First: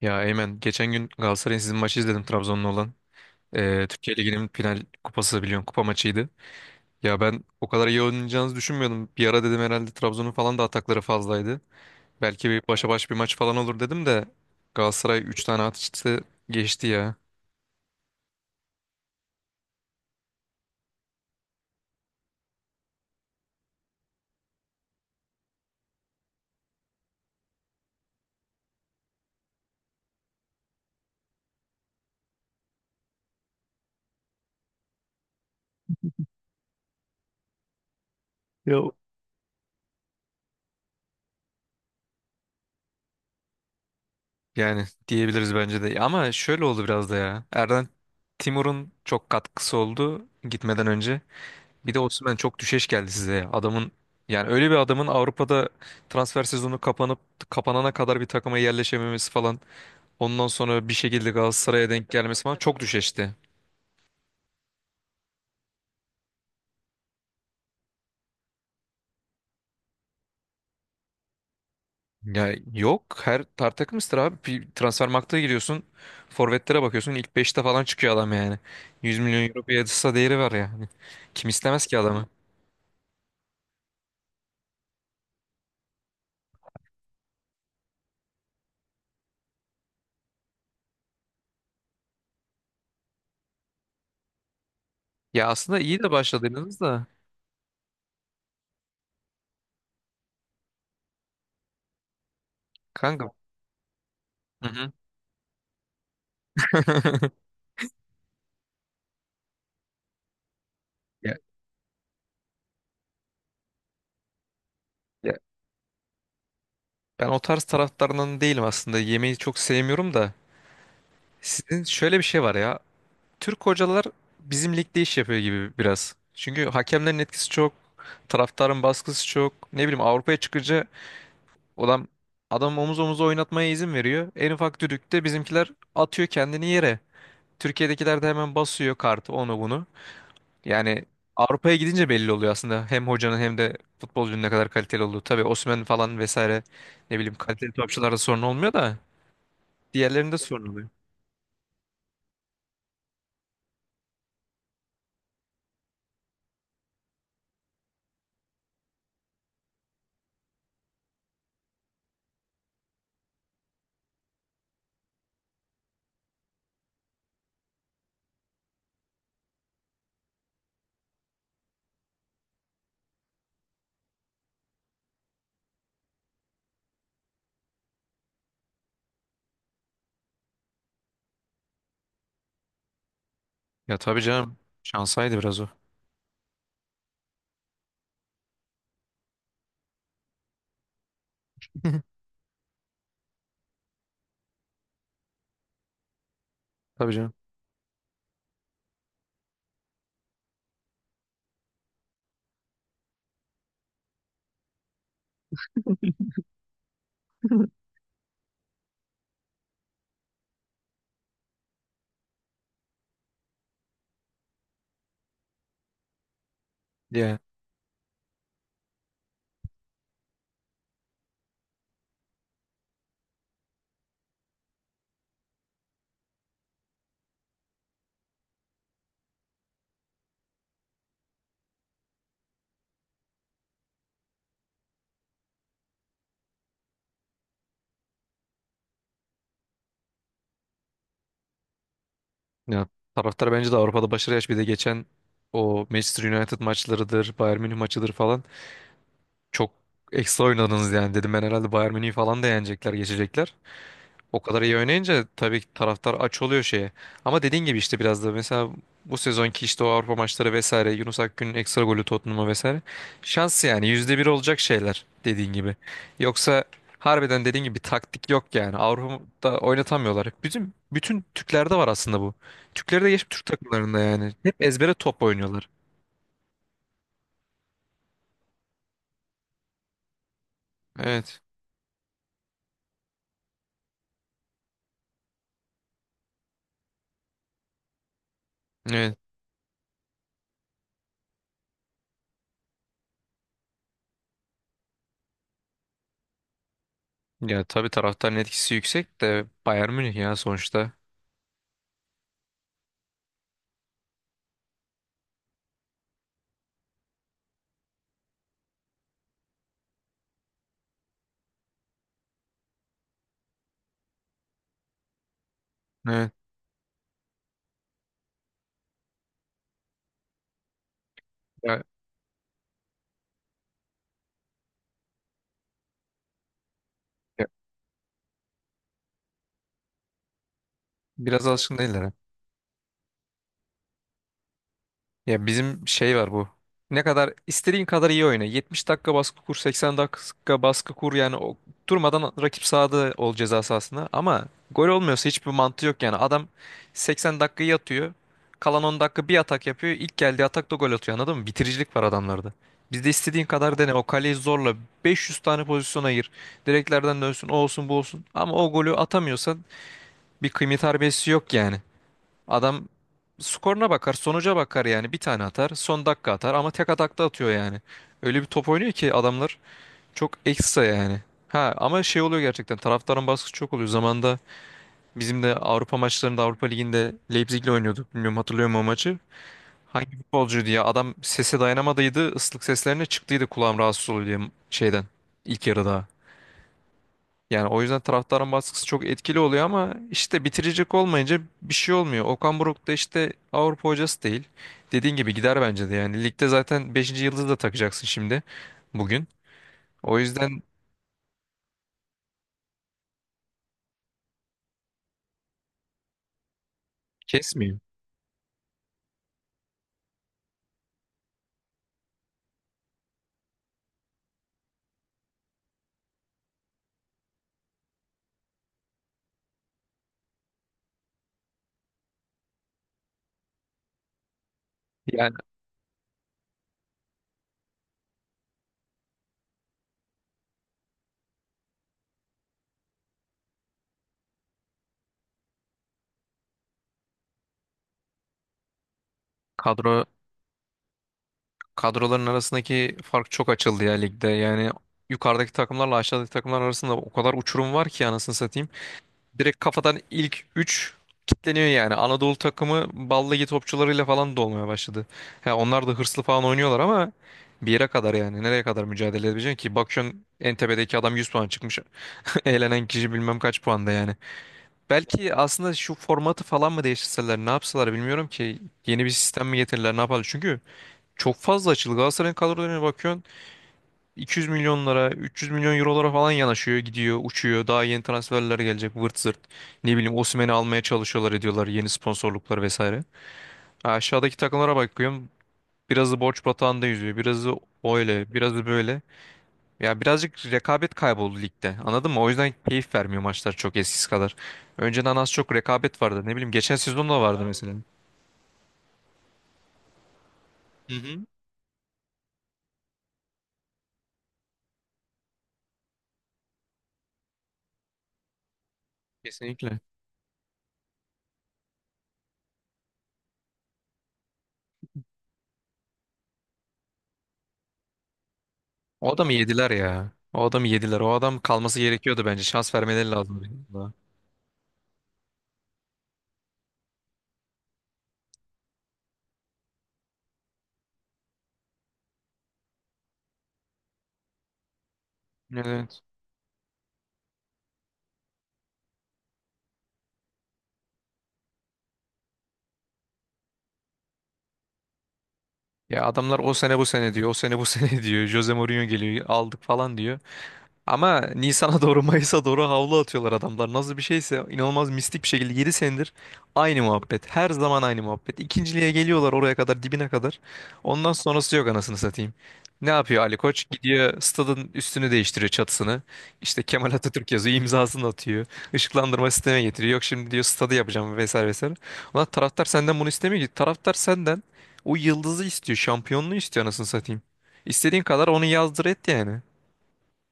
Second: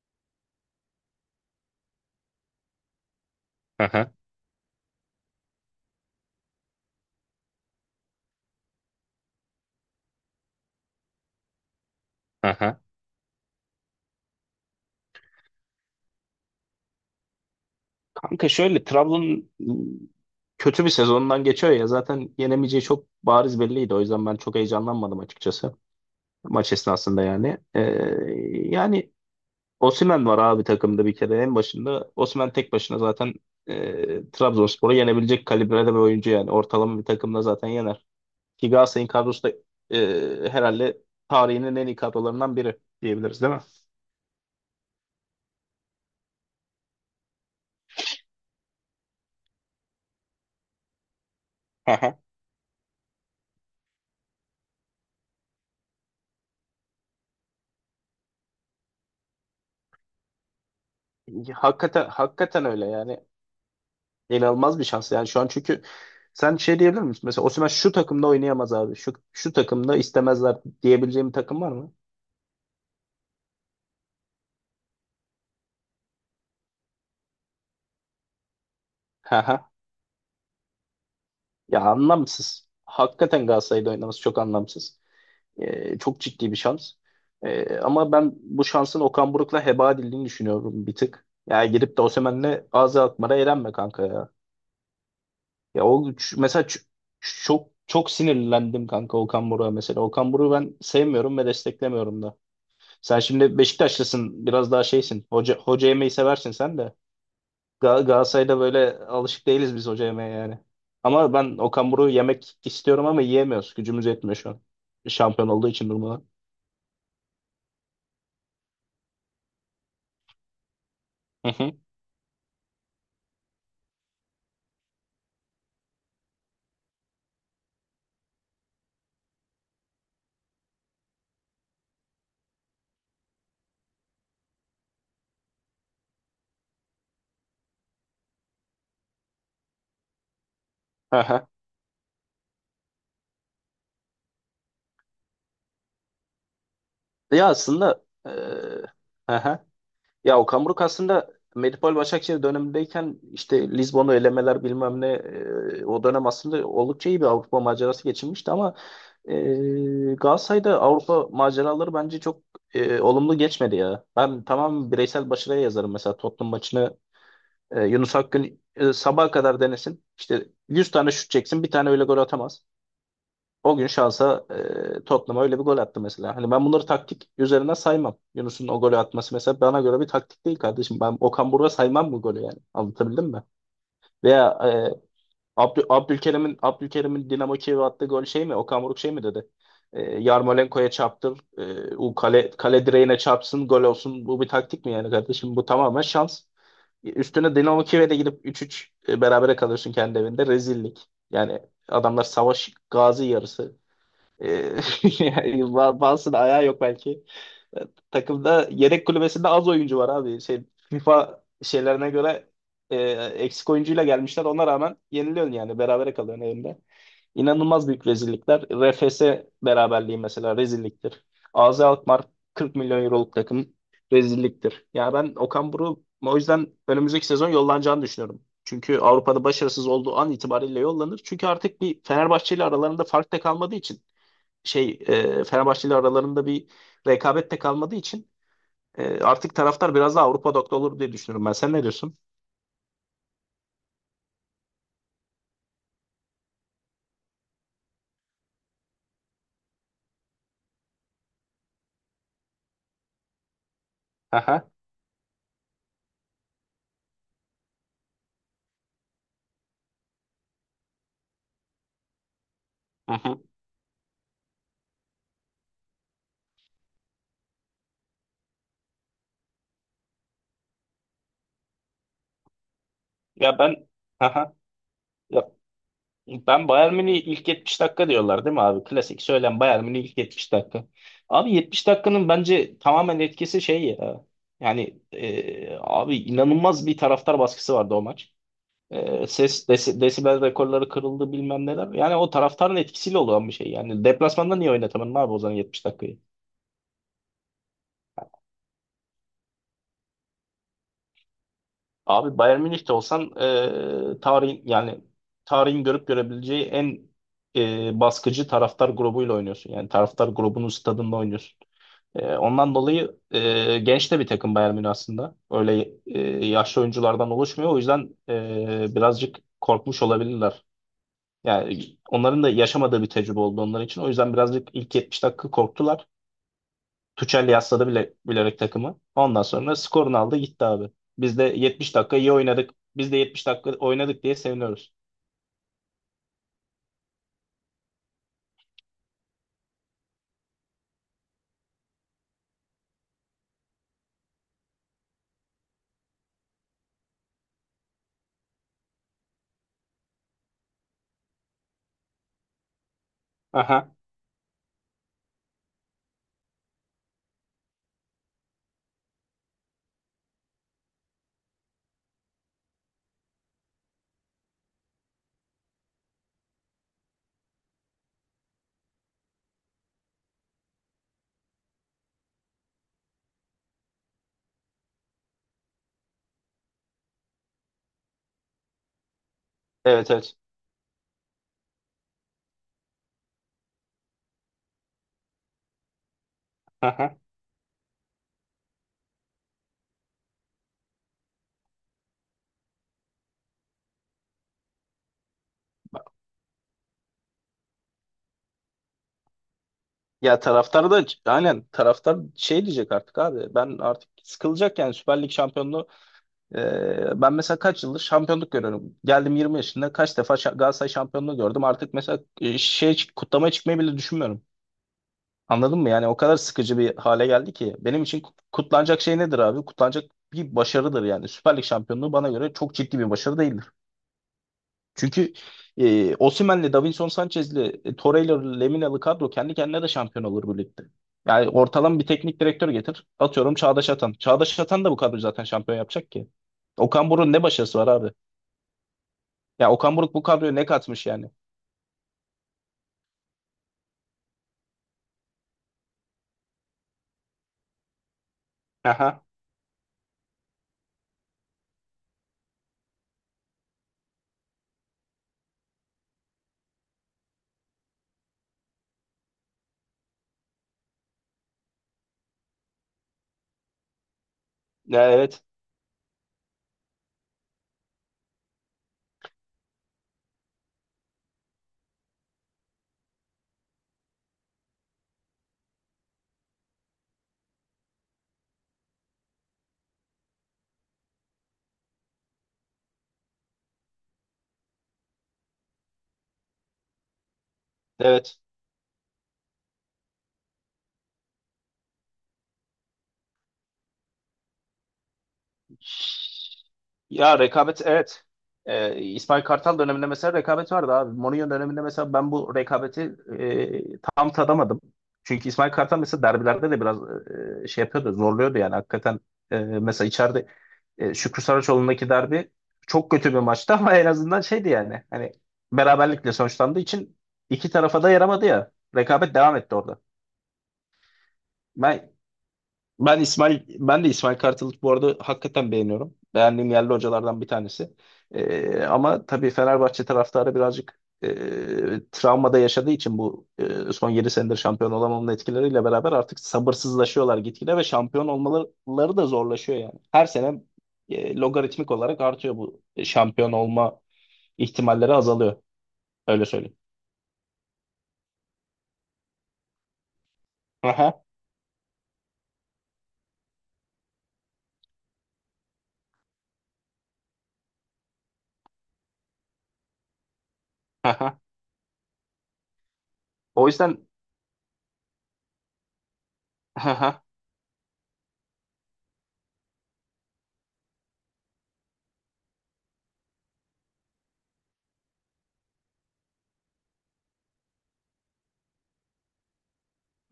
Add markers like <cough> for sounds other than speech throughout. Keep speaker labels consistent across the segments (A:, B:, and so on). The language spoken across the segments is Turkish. A: Ya Eymen geçen gün Galatasaray'ın sizin maçı izledim Trabzon'la olan.
B: Aha,
A: Türkiye Ligi'nin final kupası biliyorsun kupa maçıydı. Ya ben o kadar iyi oynayacağınızı düşünmüyordum. Bir ara dedim herhalde Trabzon'un falan da atakları fazlaydı. Belki bir
B: aha.
A: başa baş bir maç falan olur dedim de Galatasaray 3 tane atıştı geçti ya.
B: Kanka şöyle Trabzon kötü bir sezondan geçiyor ya zaten yenemeyeceği çok bariz belliydi. O yüzden ben çok heyecanlanmadım açıkçası maç esnasında yani. Yani Osimhen var abi takımda bir kere en başında. Osimhen tek başına zaten Trabzonspor'u yenebilecek kalibrede bir oyuncu yani. Ortalama bir takımda zaten yener. Ki
A: Ya,
B: Galatasaray'ın kadrosu da herhalde tarihinin en iyi kadrolarından biri diyebiliriz değil mi?
A: yani diyebiliriz bence de. Ama şöyle oldu biraz da ya. Erden Timur'un çok katkısı oldu gitmeden önce. Bir de
B: Aha.
A: Osimhen çok düşeş geldi size ya. Yani öyle bir adamın Avrupa'da transfer sezonu kapanıp kapanana kadar bir takıma yerleşememesi falan. Ondan sonra bir şekilde Galatasaray'a
B: Hakikaten,
A: denk gelmesi falan
B: hakikaten
A: çok
B: öyle yani.
A: düşeşti.
B: İnanılmaz bir şans yani şu an, çünkü sen şey diyebilir misin? Mesela Osimhen şu takımda oynayamaz abi. Şu şu takımda istemezler diyebileceğim bir takım var mı?
A: Ya yok, her takımızdır abi. Bir transfer giriyorsun. Forvetlere bakıyorsun. İlk beşte falan çıkıyor adam yani. 100 milyon euro
B: Haha.
A: piyasa değeri var yani. Kim
B: Ya
A: istemez ki adamı?
B: anlamsız. Hakikaten Galatasaray'da oynaması çok anlamsız. Çok ciddi bir şans. Ama ben bu şansın Okan Buruk'la heba edildiğini düşünüyorum bir tık. Ya gidip de Osimhen'le ağzı atmara eğlenme kanka ya.
A: Ya aslında
B: Ya o
A: iyi de
B: mesela
A: başladınız da.
B: çok çok sinirlendim kanka Okan Buruk'a mesela. Okan Buruk'u ben sevmiyorum ve desteklemiyorum da. Sen
A: Kanka.
B: şimdi Beşiktaşlısın,
A: Hı
B: biraz daha
A: hı.
B: şeysin. Hoca yemeyi seversin sen de.
A: <laughs>
B: Galatasaray'da böyle alışık değiliz biz hoca yemeye yani. Ama
A: Ya,
B: ben Okan Buruk'u yemek istiyorum ama yiyemiyoruz. Gücümüz yetmiyor şu an.
A: ya
B: Şampiyon olduğu için durmadan.
A: ben o tarz taraftarından değilim aslında. Yemeği çok sevmiyorum da.
B: Hı hı.
A: Sizin şöyle bir şey var ya. Türk hocalar bizim ligde iş yapıyor gibi biraz. Çünkü hakemlerin etkisi çok, taraftarın baskısı çok. Ne bileyim Avrupa'ya çıkınca adam adam omuz omuza oynatmaya izin veriyor. En ufak düdükte bizimkiler atıyor kendini yere. Türkiye'dekiler de hemen basıyor kartı, onu bunu. Yani
B: Aha.
A: Avrupa'ya gidince belli oluyor aslında hem hocanın hem de futbolcunun ne kadar kaliteli olduğu. Tabii Osimhen falan vesaire, ne bileyim,
B: Ya
A: kaliteli
B: aslında
A: topçularda sorun olmuyor
B: eee,
A: da
B: Aha.
A: diğerlerinde
B: Ya Okan
A: sorun
B: Buruk
A: oluyor.
B: aslında Medipol Başakşehir dönemindeyken işte Lizbon'u elemeler bilmem ne o dönem aslında oldukça iyi bir Avrupa macerası geçirmişti, ama Galatasaray'da Avrupa maceraları bence çok olumlu geçmedi ya. Ben tamam, bireysel başarıya yazarım mesela Tottenham maçını. Yunus Akgün sabaha kadar denesin. İşte 100 tane şut çeksin, bir tane öyle gol atamaz. O gün şansa Tottenham'a öyle bir gol attı mesela. Hani ben bunları taktik üzerine saymam. Yunus'un o golü atması mesela bana göre bir taktik değil kardeşim. Ben Okan Buruk'a saymam bu golü yani. Anlatabildim mi?
A: Ya tabii canım,
B: Veya
A: şansaydı biraz o.
B: Abdülkerim'in Dinamo Kiev'e attığı gol şey mi? Okan Buruk şey mi dedi? Yarmolenko'ya çarptır. E,
A: <laughs>
B: o kale direğine çarpsın, gol olsun. Bu bir taktik mi yani kardeşim? Bu tamamen şans.
A: Tabii canım.
B: Üstüne Dinamo Kiev'e de gidip 3-3 berabere kalıyorsun kendi evinde. Rezillik. Yani adamlar savaş gazi yarısı. E, <laughs> yani bazısının ayağı yok belki. Takımda yedek kulübesinde az oyuncu var abi. Şey, FIFA şeylerine göre eksik oyuncuyla gelmişler. Ona rağmen yeniliyorsun yani. Berabere kalıyorsun evinde.
A: Yani,
B: İnanılmaz büyük rezillikler. RFS beraberliği mesela rezilliktir. AZ Alkmaar, 40 milyon euroluk takım, rezilliktir. Yani ben Okan Buruk'u o yüzden önümüzdeki sezon yollanacağını düşünüyorum. Çünkü Avrupa'da başarısız olduğu an itibariyle yollanır. Çünkü artık bir Fenerbahçe ile aralarında fark da kalmadığı için, şey, Fenerbahçe ile aralarında bir rekabet de kalmadığı için artık taraftar biraz daha Avrupa odaklı olur diye düşünüyorum ben. Sen ne diyorsun?
A: ya, taraftar bence de Avrupa'da başarı yaş, bir de geçen o Manchester United maçlarıdır, Bayern Münih maçıdır falan, çok ekstra oynadınız yani. Dedim ben herhalde Bayern Münih'i falan da yenecekler, geçecekler. O kadar
B: Aha,
A: iyi oynayınca tabii ki taraftar aç oluyor şeye. Ama dediğin gibi işte biraz da mesela bu sezonki işte o Avrupa maçları vesaire, Yunus Akgün'ün ekstra golü Tottenham'a vesaire,
B: aha.
A: şans yani, %1 olacak şeyler dediğin gibi. Yoksa harbiden dediğin gibi bir taktik yok yani. Avrupa'da oynatamıyorlar. Bütün bütün Türklerde var aslında bu. Türkleri de geçip Türk
B: Ya ben,
A: takımlarında yani.
B: aha,
A: Hep ezbere top
B: ya
A: oynuyorlar.
B: ben Bayern Münih ilk 70 dakika diyorlar değil mi abi? Klasik söylem, Bayern Münih ilk 70 dakika.
A: Evet.
B: Abi 70 dakikanın bence tamamen etkisi şey ya. Yani abi inanılmaz bir taraftar baskısı vardı o maç.
A: Evet.
B: Ses desibel rekorları kırıldı bilmem neler. Yani o taraftarın etkisiyle olan bir şey. Yani deplasmanda niye oynatamadın abi o zaman 70 dakikayı?
A: Ya tabii taraftarın etkisi yüksek de Bayern Münih ya sonuçta.
B: Abi Bayern Münih'te olsan, tarihin yani tarihin görüp görebileceği en baskıcı taraftar grubuyla oynuyorsun. Yani taraftar grubunun stadında oynuyorsun. Ondan dolayı genç de bir takım Bayern Münih aslında. Öyle
A: Evet.
B: yaşlı oyunculardan oluşmuyor. O yüzden birazcık korkmuş olabilirler. Yani
A: Ya,
B: onların da yaşamadığı bir tecrübe oldu onlar için. O yüzden birazcık ilk 70 dakika korktular.
A: ya,
B: Tuchel yasladı bile, bilerek takımı. Ondan sonra skorunu aldı gitti abi. Biz de
A: biraz alışkın
B: 70
A: değiller.
B: dakika iyi oynadık. Biz de 70 dakika oynadık diye seviniyoruz.
A: Ya bizim şey var bu. Ne kadar istediğin kadar iyi oyna, 70 dakika baskı kur, 80 dakika baskı kur yani, o durmadan rakip sahada ol, ceza sahasında. Ama gol olmuyorsa hiçbir mantığı yok yani. Adam 80 dakikayı atıyor, kalan 10 dakika bir atak yapıyor. İlk geldiği atakta gol atıyor, anladın mı? Bitiricilik var adamlarda. Bizde istediğin kadar
B: Aha.
A: dene, o kaleyi zorla, 500 tane pozisyon ayır. Direklerden dönsün, o olsun, bu olsun. Ama o golü atamıyorsan bir kıymet harbiyesi yok yani. Adam skoruna bakar, sonuca bakar yani. Bir tane atar, son dakika atar, ama tek atakta atıyor yani. Öyle bir top oynuyor ki adamlar, çok ekstra yani. Ha ama şey oluyor, gerçekten taraftarın baskısı çok oluyor. Zamanında bizim de Avrupa maçlarında, Avrupa Ligi'nde Leipzig'le oynuyorduk. Bilmiyorum, hatırlıyor musun o maçı?
B: Evet,
A: Hangi
B: evet.
A: futbolcu diye adam sese dayanamadıydı. Islık seslerine çıktıydı, kulağım rahatsız oluyor diye, şeyden ilk yarıda.
B: Aha.
A: Yani o yüzden taraftarın baskısı çok etkili oluyor ama işte bitirecek olmayınca bir şey olmuyor. Okan Buruk da işte Avrupa hocası değil. Dediğin gibi gider bence de yani. Ligde zaten beşinci yıldızı da takacaksın şimdi, bugün. O
B: Ya
A: yüzden
B: taraftar da aynen, taraftar şey diyecek artık abi. Ben artık sıkılacak yani Süper Lig şampiyonluğu. Ben mesela
A: kesmiyor.
B: kaç yıldır şampiyonluk görüyorum. Geldim 20 yaşında, kaç defa Galatasaray şampiyonluğu gördüm. Artık mesela şey, kutlama çıkmayı bile düşünmüyorum. Anladın mı? Yani o kadar sıkıcı bir hale geldi ki. Benim için kutlanacak şey nedir abi? Kutlanacak bir başarıdır yani. Süper Lig şampiyonluğu bana göre çok ciddi bir başarı değildir. Çünkü
A: Yani
B: Osimhen'le, Davinson Sanchez'li, Torreira'lı, Lemina'lı kadro kendi kendine de şampiyon olur bu ligde. Yani ortalama bir teknik direktör getir. Atıyorum, Çağdaş Atan. Çağdaş Atan da bu kadroyu zaten şampiyon yapacak ki. Okan Buruk'un ne başarısı var abi? Ya Okan
A: kadro
B: Buruk bu kadroya ne katmış yani?
A: kadroların arasındaki fark çok açıldı ya ligde. Yani yukarıdaki takımlarla aşağıdaki takımlar arasında o kadar uçurum var ki anasını satayım.
B: Aha.
A: Direkt kafadan ilk 3 kitleniyor yani. Anadolu takımı balligi topçularıyla falan dolmaya başladı. Ha, onlar da hırslı falan oynuyorlar ama bir yere kadar yani. Nereye kadar mücadele edebileceksin ki? Bakıyorsun, en adam 100 puan çıkmış. <laughs> Eğlenen kişi bilmem kaç puanda yani.
B: Ya,
A: Belki
B: evet.
A: aslında şu formatı falan mı değiştirseler, ne yapsalar bilmiyorum ki. Yeni bir sistem mi getirirler, ne yaparlar. Çünkü çok fazla açıldı. Galatasaray'ın kadrolarına bakıyorsun: 200 milyonlara, 300 milyon eurolara falan yanaşıyor, gidiyor, uçuyor. Daha yeni transferler gelecek, vırt zırt. Ne bileyim Osimhen'i almaya çalışıyorlar, ediyorlar, yeni sponsorluklar vesaire. Ha, aşağıdaki takımlara bakıyorum. Birazı borç batağında yüzüyor, birazı öyle,
B: Evet.
A: birazı böyle. Ya birazcık rekabet kayboldu ligde, anladın mı? O yüzden keyif vermiyor maçlar çok eskisi kadar. Önceden az çok rekabet vardı. Ne bileyim geçen sezon da
B: Ya,
A: vardı mesela.
B: rekabet, evet. İsmail Kartal döneminde mesela rekabet vardı
A: Hı
B: abi.
A: hı.
B: Mourinho döneminde mesela ben bu rekabeti tam tadamadım. Çünkü İsmail Kartal mesela derbilerde de biraz şey yapıyordu, zorluyordu yani hakikaten. E,
A: Kesinlikle.
B: mesela içeride Şükrü Saraçoğlu'ndaki derbi çok kötü bir maçtı <laughs> ama en azından şeydi yani. Hani, beraberlikle sonuçlandığı için iki tarafa da yaramadı ya.
A: O adamı
B: Rekabet devam
A: yediler
B: etti orada.
A: ya. O adamı yediler. O adam kalması
B: Ben
A: gerekiyordu bence. Şans vermeleri
B: ben
A: lazımdı.
B: İsmail ben de İsmail Kartal'ı bu arada hakikaten beğeniyorum. Beğendiğim yerli hocalardan bir tanesi. Ama tabii Fenerbahçe taraftarı birazcık travmada yaşadığı için bu son 7 senedir şampiyon olamamanın etkileriyle
A: Evet.
B: beraber artık sabırsızlaşıyorlar gitgide, ve şampiyon olmaları da zorlaşıyor yani. Her sene logaritmik olarak artıyor bu şampiyon olma ihtimalleri azalıyor.
A: Ya adamlar
B: Öyle
A: o
B: söyleyeyim.
A: sene bu sene diyor. O sene bu sene <laughs> diyor. Jose Mourinho geliyor, aldık falan diyor. Ama
B: Aha,
A: Nisan'a doğru, Mayıs'a doğru havlu atıyorlar adamlar. Nasıl bir şeyse, inanılmaz mistik bir şekilde 7 senedir aynı muhabbet. Her zaman aynı muhabbet. İkinciliğe geliyorlar, oraya kadar, dibine kadar. Ondan
B: aha.
A: sonrası yok anasını satayım. Ne yapıyor Ali
B: O
A: Koç?
B: yüzden
A: Gidiyor stadın üstünü değiştiriyor, çatısını. İşte Kemal Atatürk
B: <laughs>
A: yazıyor, imzasını atıyor. Işıklandırma sistemi getiriyor. Yok şimdi diyor stadı yapacağım vesaire vesaire. Ulan taraftar senden bunu istemiyor ki. Taraftar senden o yıldızı istiyor, şampiyonluğu istiyor anasını satayım. İstediğin kadar onu yazdır et yani.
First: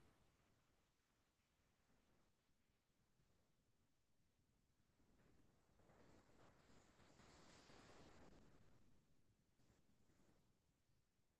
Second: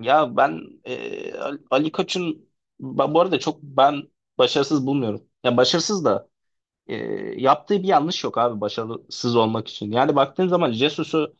B: Ya ben Ali Koç'un bu arada çok ben başarısız bulmuyorum. Ya başarısız da e, yaptığı bir yanlış yok abi başarısız olmak için. Yani baktığın zaman, Jesus'u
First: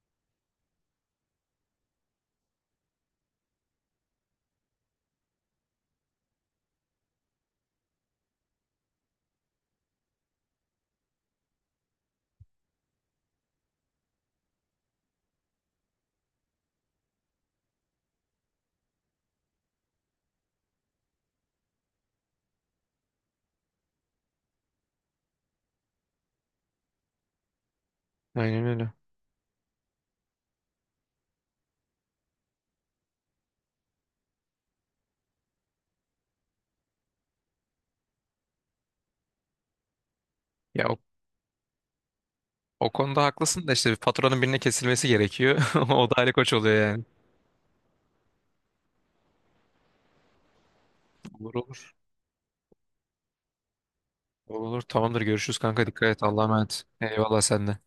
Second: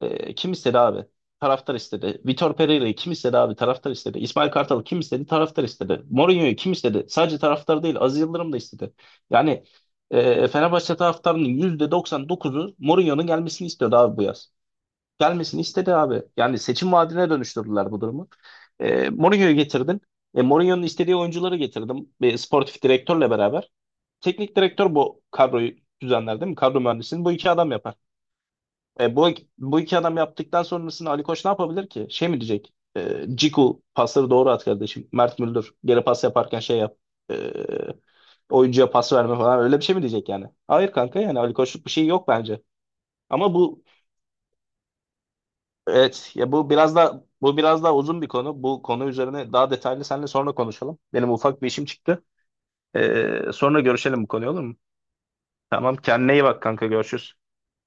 B: kim istedi abi? Taraftar istedi. Vitor Pereira'yı kim istedi abi? Taraftar istedi. İsmail Kartal'ı kim istedi? Taraftar istedi. Mourinho'yu kim istedi? Sadece taraftar değil, Aziz Yıldırım da istedi. Yani Fenerbahçe taraftarının %99'u Mourinho'nun gelmesini istiyordu abi, bu yaz gelmesini istedi abi. Yani seçim vaadine dönüştürdüler bu durumu. Mourinho'yu getirdin. Mourinho'nun istediği oyuncuları getirdim. Sportif direktörle beraber. Teknik direktör bu kadroyu düzenler değil mi? Kadro mühendisini bu iki adam yapar.
A: Aynen öyle.
B: E, bu, bu iki adam yaptıktan sonrasında Ali Koç ne yapabilir ki? Şey mi diyecek? Ciku pasları doğru at kardeşim. Mert Müldür geri pas yaparken şey yap. E, oyuncuya pas verme falan, öyle bir şey mi diyecek yani?
A: Ya
B: Hayır kanka, yani Ali Koç'luk bir şey yok bence.
A: o konuda
B: Ama
A: haklısın da
B: bu
A: işte bir faturanın birine kesilmesi gerekiyor. <laughs> O da Ali
B: Evet,
A: Koç
B: ya
A: oluyor yani.
B: bu biraz daha uzun bir konu. Bu konu üzerine daha detaylı seninle sonra konuşalım. Benim
A: Olur
B: ufak bir işim
A: olur.
B: çıktı. Sonra görüşelim bu konuyu,
A: Olur
B: olur mu?
A: olur. Tamamdır. Görüşürüz kanka.
B: Tamam,
A: Dikkat et.
B: kendine
A: Allah'a
B: iyi bak
A: emanet.
B: kanka, görüşürüz.
A: Eyvallah sen de.